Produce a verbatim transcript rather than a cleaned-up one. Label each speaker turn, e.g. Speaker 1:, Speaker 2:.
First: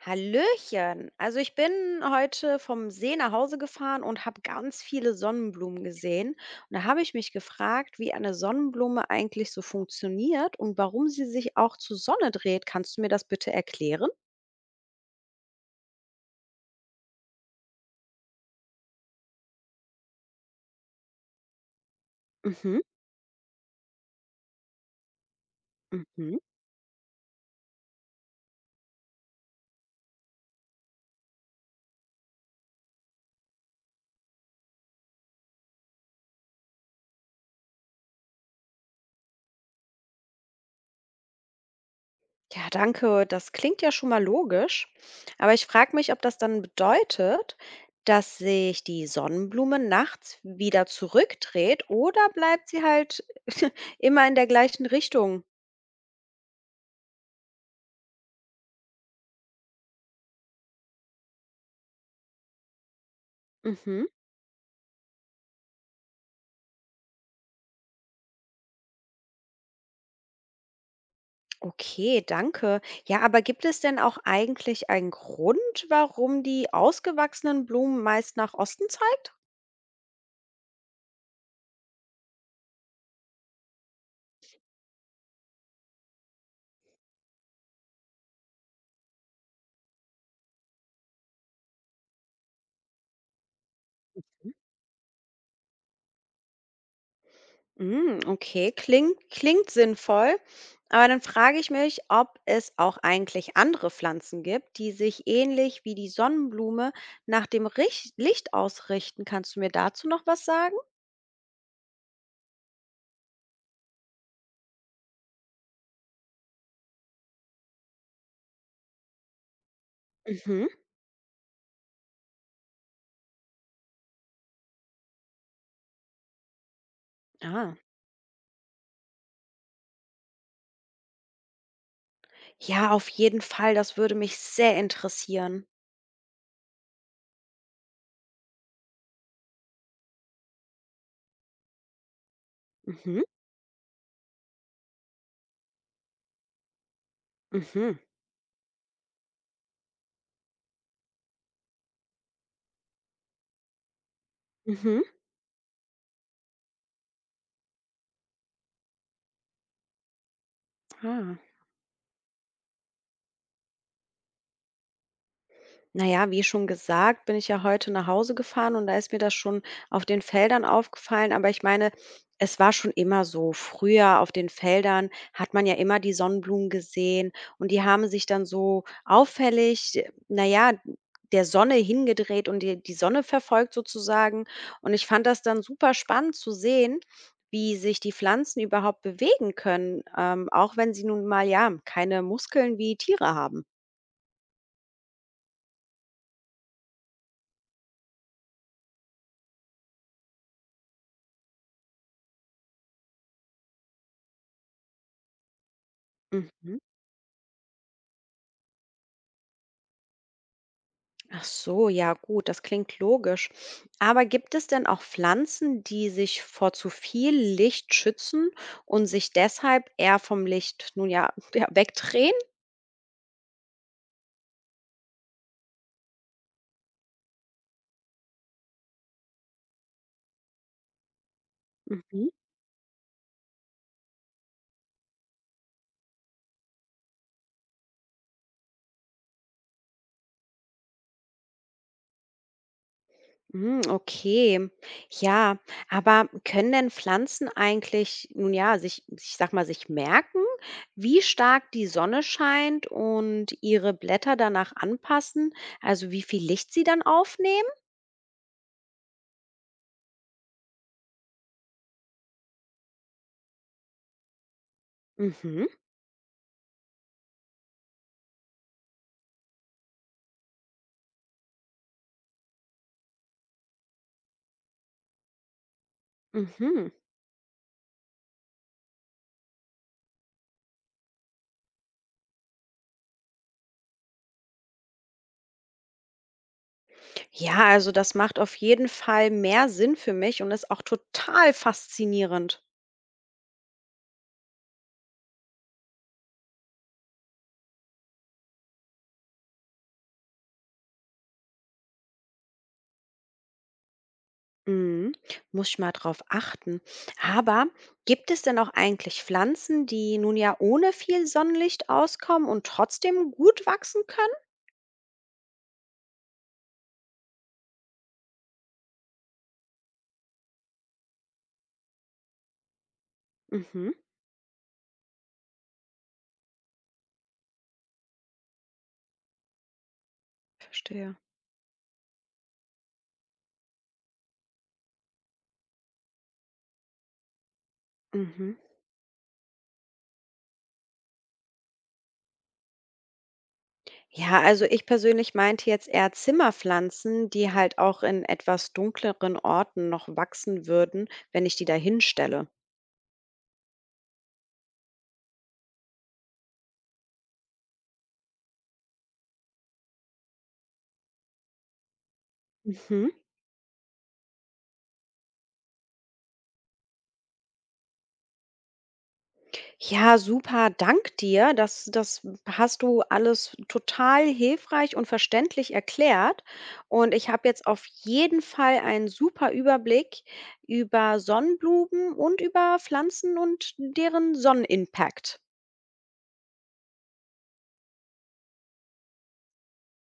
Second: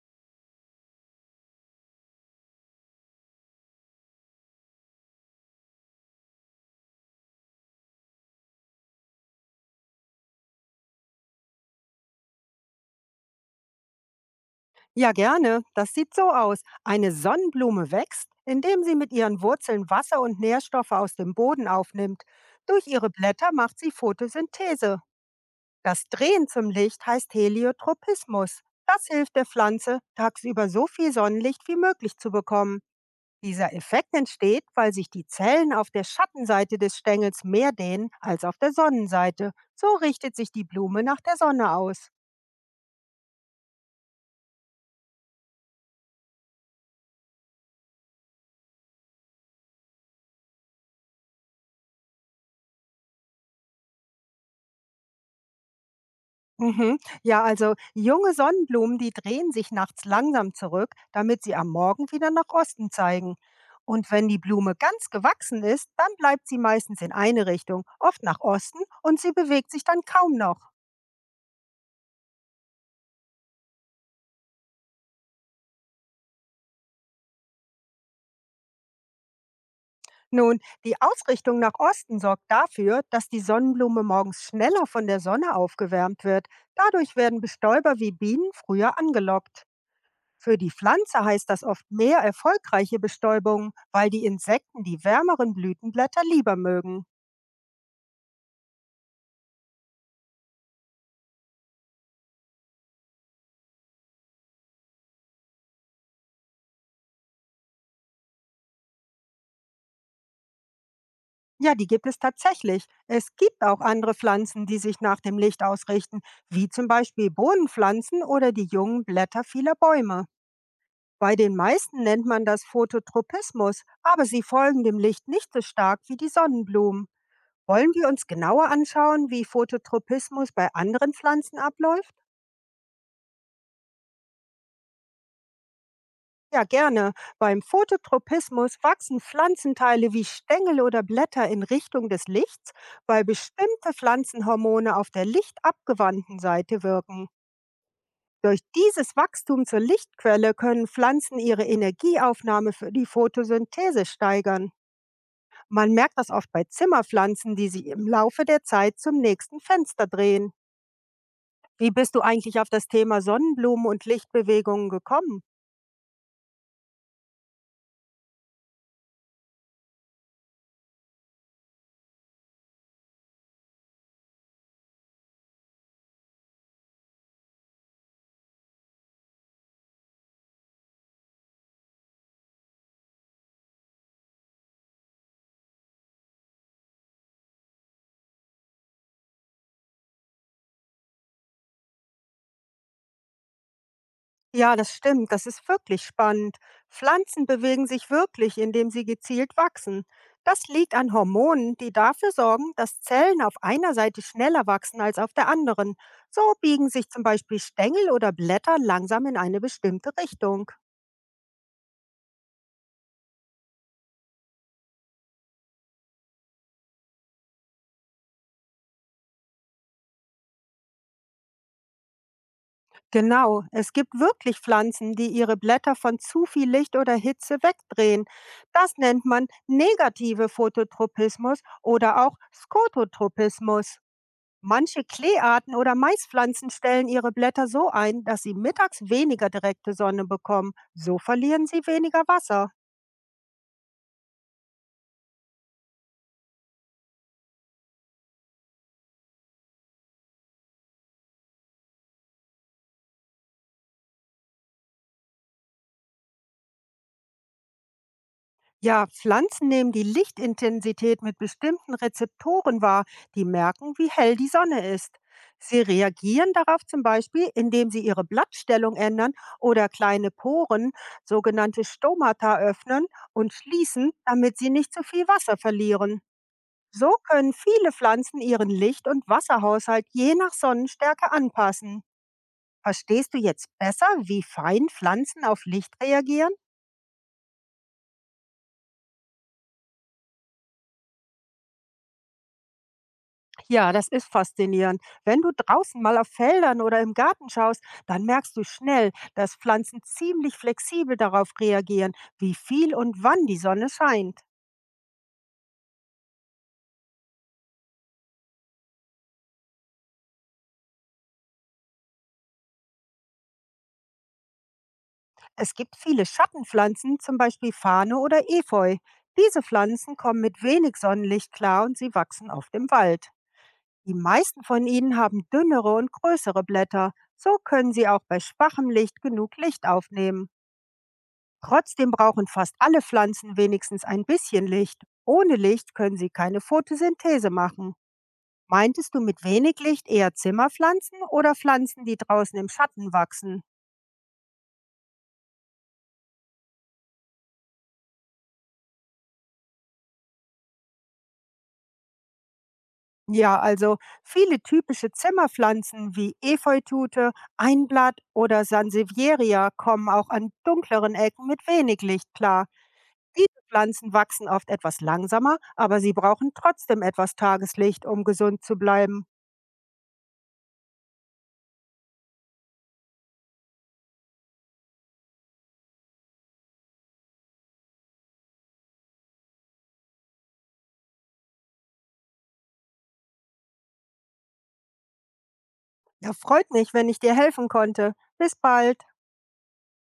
Speaker 1: Hallöchen. Also ich bin heute vom See nach Hause gefahren und habe ganz viele Sonnenblumen gesehen. Und da habe ich mich gefragt, wie eine Sonnenblume eigentlich so funktioniert und warum sie sich auch zur Sonne dreht. Kannst du mir das bitte erklären?
Speaker 2: Ja, gerne. Das sieht so aus. Eine Sonnenblume wächst, indem sie mit ihren Wurzeln Wasser und Nährstoffe aus dem Boden aufnimmt.
Speaker 1: Mhm,
Speaker 2: Durch ihre Blätter macht sie Photosynthese. Das
Speaker 1: mhm.
Speaker 2: Drehen zum Licht heißt Heliotropismus. Das hilft der Pflanze, tagsüber so viel Sonnenlicht wie möglich zu bekommen. Dieser Effekt entsteht, weil sich die Zellen auf der Schattenseite des Stängels mehr dehnen als auf der Sonnenseite. So richtet sich die Blume nach der Sonne aus.
Speaker 1: Ja, danke. Das klingt ja schon mal logisch. Aber ich frage mich, ob das dann bedeutet, dass sich die Sonnenblume nachts wieder zurückdreht oder bleibt sie halt immer in der gleichen Richtung?
Speaker 2: Mhm. Ja, also junge Sonnenblumen, die drehen sich nachts langsam zurück, damit sie am Morgen wieder nach Osten zeigen.
Speaker 1: Mhm.
Speaker 2: Und wenn die Blume ganz gewachsen ist, dann bleibt sie meistens in eine Richtung, oft nach Osten, und sie bewegt sich dann kaum noch.
Speaker 1: Okay, danke. Ja, aber gibt es denn auch eigentlich einen Grund, warum die ausgewachsenen Blumen meist nach Osten zeigt?
Speaker 2: Nun, die Ausrichtung nach Osten sorgt dafür, dass die Sonnenblume morgens schneller von der Sonne aufgewärmt wird. Dadurch werden Bestäuber wie Bienen früher angelockt. Für die Pflanze heißt das oft mehr erfolgreiche Bestäubung, weil die Insekten die wärmeren Blütenblätter lieber mögen.
Speaker 1: Mm, okay, klingt, klingt sinnvoll. Aber dann frage ich mich, ob es auch eigentlich andere Pflanzen gibt, die sich ähnlich wie die Sonnenblume nach dem Rich Licht ausrichten. Kannst du mir dazu noch was sagen?
Speaker 2: Ja, die gibt es tatsächlich. Es gibt auch andere Pflanzen, die sich nach dem Licht ausrichten, wie zum Beispiel Bohnenpflanzen oder die jungen Blätter vieler Bäume.
Speaker 1: Mhm.
Speaker 2: Bei den meisten nennt man das Phototropismus, aber sie folgen dem Licht nicht so stark wie die Sonnenblumen.
Speaker 1: Ah.
Speaker 2: Wollen wir uns genauer anschauen, wie Phototropismus bei anderen Pflanzen abläuft?
Speaker 1: Ja, auf jeden Fall. Das würde mich sehr interessieren.
Speaker 2: Ja, gerne. Beim Phototropismus wachsen Pflanzenteile wie Stängel oder Blätter in Richtung des Lichts,
Speaker 1: Mhm.
Speaker 2: weil bestimmte Pflanzenhormone auf der lichtabgewandten Seite wirken.
Speaker 1: Mhm.
Speaker 2: Durch dieses Wachstum zur Lichtquelle können Pflanzen ihre Energieaufnahme für die Photosynthese steigern.
Speaker 1: Mhm.
Speaker 2: Man merkt das oft bei Zimmerpflanzen, die sie im Laufe der Zeit zum nächsten Fenster drehen.
Speaker 1: Ah.
Speaker 2: Wie bist du eigentlich auf das Thema Sonnenblumen und Lichtbewegungen gekommen?
Speaker 1: Na ja, wie schon gesagt, bin ich ja heute nach Hause gefahren und da ist mir das schon auf den Feldern aufgefallen. Aber ich meine, es war schon immer so. Früher auf den Feldern hat man ja immer die Sonnenblumen gesehen und die haben sich dann so auffällig, äh, na ja, der Sonne hingedreht und die, die Sonne verfolgt sozusagen. Und ich fand das dann super spannend zu sehen, wie sich die Pflanzen überhaupt bewegen können, ähm, auch wenn sie nun mal ja keine Muskeln wie Tiere haben.
Speaker 2: Ja, das stimmt. Das ist wirklich spannend. Pflanzen bewegen sich wirklich, indem sie gezielt wachsen. Das liegt an Hormonen, die dafür sorgen, dass Zellen auf einer Seite schneller wachsen als auf der anderen. So
Speaker 1: Mhm.
Speaker 2: biegen sich zum Beispiel Stängel oder Blätter langsam in eine bestimmte Richtung.
Speaker 1: Ach so, ja gut, das klingt logisch. Aber gibt es denn auch Pflanzen, die sich vor zu viel Licht schützen und sich deshalb eher vom Licht, nun ja, ja wegdrehen?
Speaker 2: Genau, es gibt wirklich Pflanzen, die ihre Blätter von zu viel Licht oder Hitze wegdrehen. Das nennt man negative Phototropismus oder
Speaker 1: Mhm.
Speaker 2: auch Skototropismus. Manche Kleearten oder Maispflanzen stellen ihre Blätter so ein, dass sie mittags weniger direkte Sonne bekommen. So verlieren sie weniger Wasser.
Speaker 1: Mm, okay, ja, aber können denn Pflanzen eigentlich, nun ja, sich, ich sag mal, sich merken, wie stark die Sonne scheint und ihre Blätter danach anpassen, also wie viel Licht sie dann aufnehmen?
Speaker 2: Ja, Pflanzen nehmen die Lichtintensität mit bestimmten Rezeptoren wahr, die merken, wie hell die Sonne ist.
Speaker 1: Mhm,
Speaker 2: Sie reagieren darauf zum Beispiel, indem sie ihre Blattstellung ändern oder kleine Poren, sogenannte Stomata, öffnen und schließen, damit sie nicht zu viel Wasser verlieren.
Speaker 1: mhm.
Speaker 2: So können viele Pflanzen ihren Licht- und Wasserhaushalt je nach Sonnenstärke anpassen. Verstehst du jetzt besser, wie fein Pflanzen auf Licht reagieren?
Speaker 1: Ja, also das macht auf jeden Fall mehr Sinn für mich und ist auch total faszinierend.
Speaker 2: Ja, das ist faszinierend. Wenn du draußen mal auf Feldern oder im Garten schaust, dann merkst du schnell, dass Pflanzen ziemlich flexibel darauf reagieren, wie viel und wann die Sonne scheint.
Speaker 1: Mhm. Muss ich mal drauf achten. Aber gibt es denn auch eigentlich Pflanzen, die nun ja ohne viel Sonnenlicht auskommen und trotzdem gut wachsen können?
Speaker 2: Es gibt viele Schattenpflanzen, zum Beispiel Fahne oder Efeu. Diese Pflanzen kommen mit wenig Sonnenlicht klar und sie wachsen oft im Wald.
Speaker 1: Mhm.
Speaker 2: Die meisten von ihnen haben dünnere und größere Blätter. So können sie auch bei schwachem Licht genug Licht aufnehmen.
Speaker 1: Verstehe.
Speaker 2: Trotzdem brauchen fast alle Pflanzen wenigstens ein bisschen Licht. Ohne Licht können sie keine Photosynthese machen.
Speaker 1: Mhm.
Speaker 2: Meintest du mit wenig Licht eher Zimmerpflanzen oder Pflanzen, die draußen im Schatten wachsen?
Speaker 1: Ja, also ich persönlich meinte jetzt eher Zimmerpflanzen, die halt auch in etwas dunkleren Orten noch wachsen würden, wenn ich die da hinstelle.
Speaker 2: Ja, also viele typische Zimmerpflanzen wie Efeutute, Einblatt oder Sansevieria kommen auch an dunkleren Ecken mit wenig Licht klar.
Speaker 1: Mhm.
Speaker 2: Diese Pflanzen wachsen oft etwas langsamer, aber sie brauchen trotzdem etwas Tageslicht, um gesund zu bleiben.
Speaker 1: Ja, super, dank dir. Das, das hast du alles total hilfreich und verständlich erklärt. Und ich habe jetzt auf jeden Fall einen super Überblick über Sonnenblumen und über Pflanzen und deren Sonnenimpact.
Speaker 2: Ja, freut mich, wenn ich dir helfen konnte. Bis bald.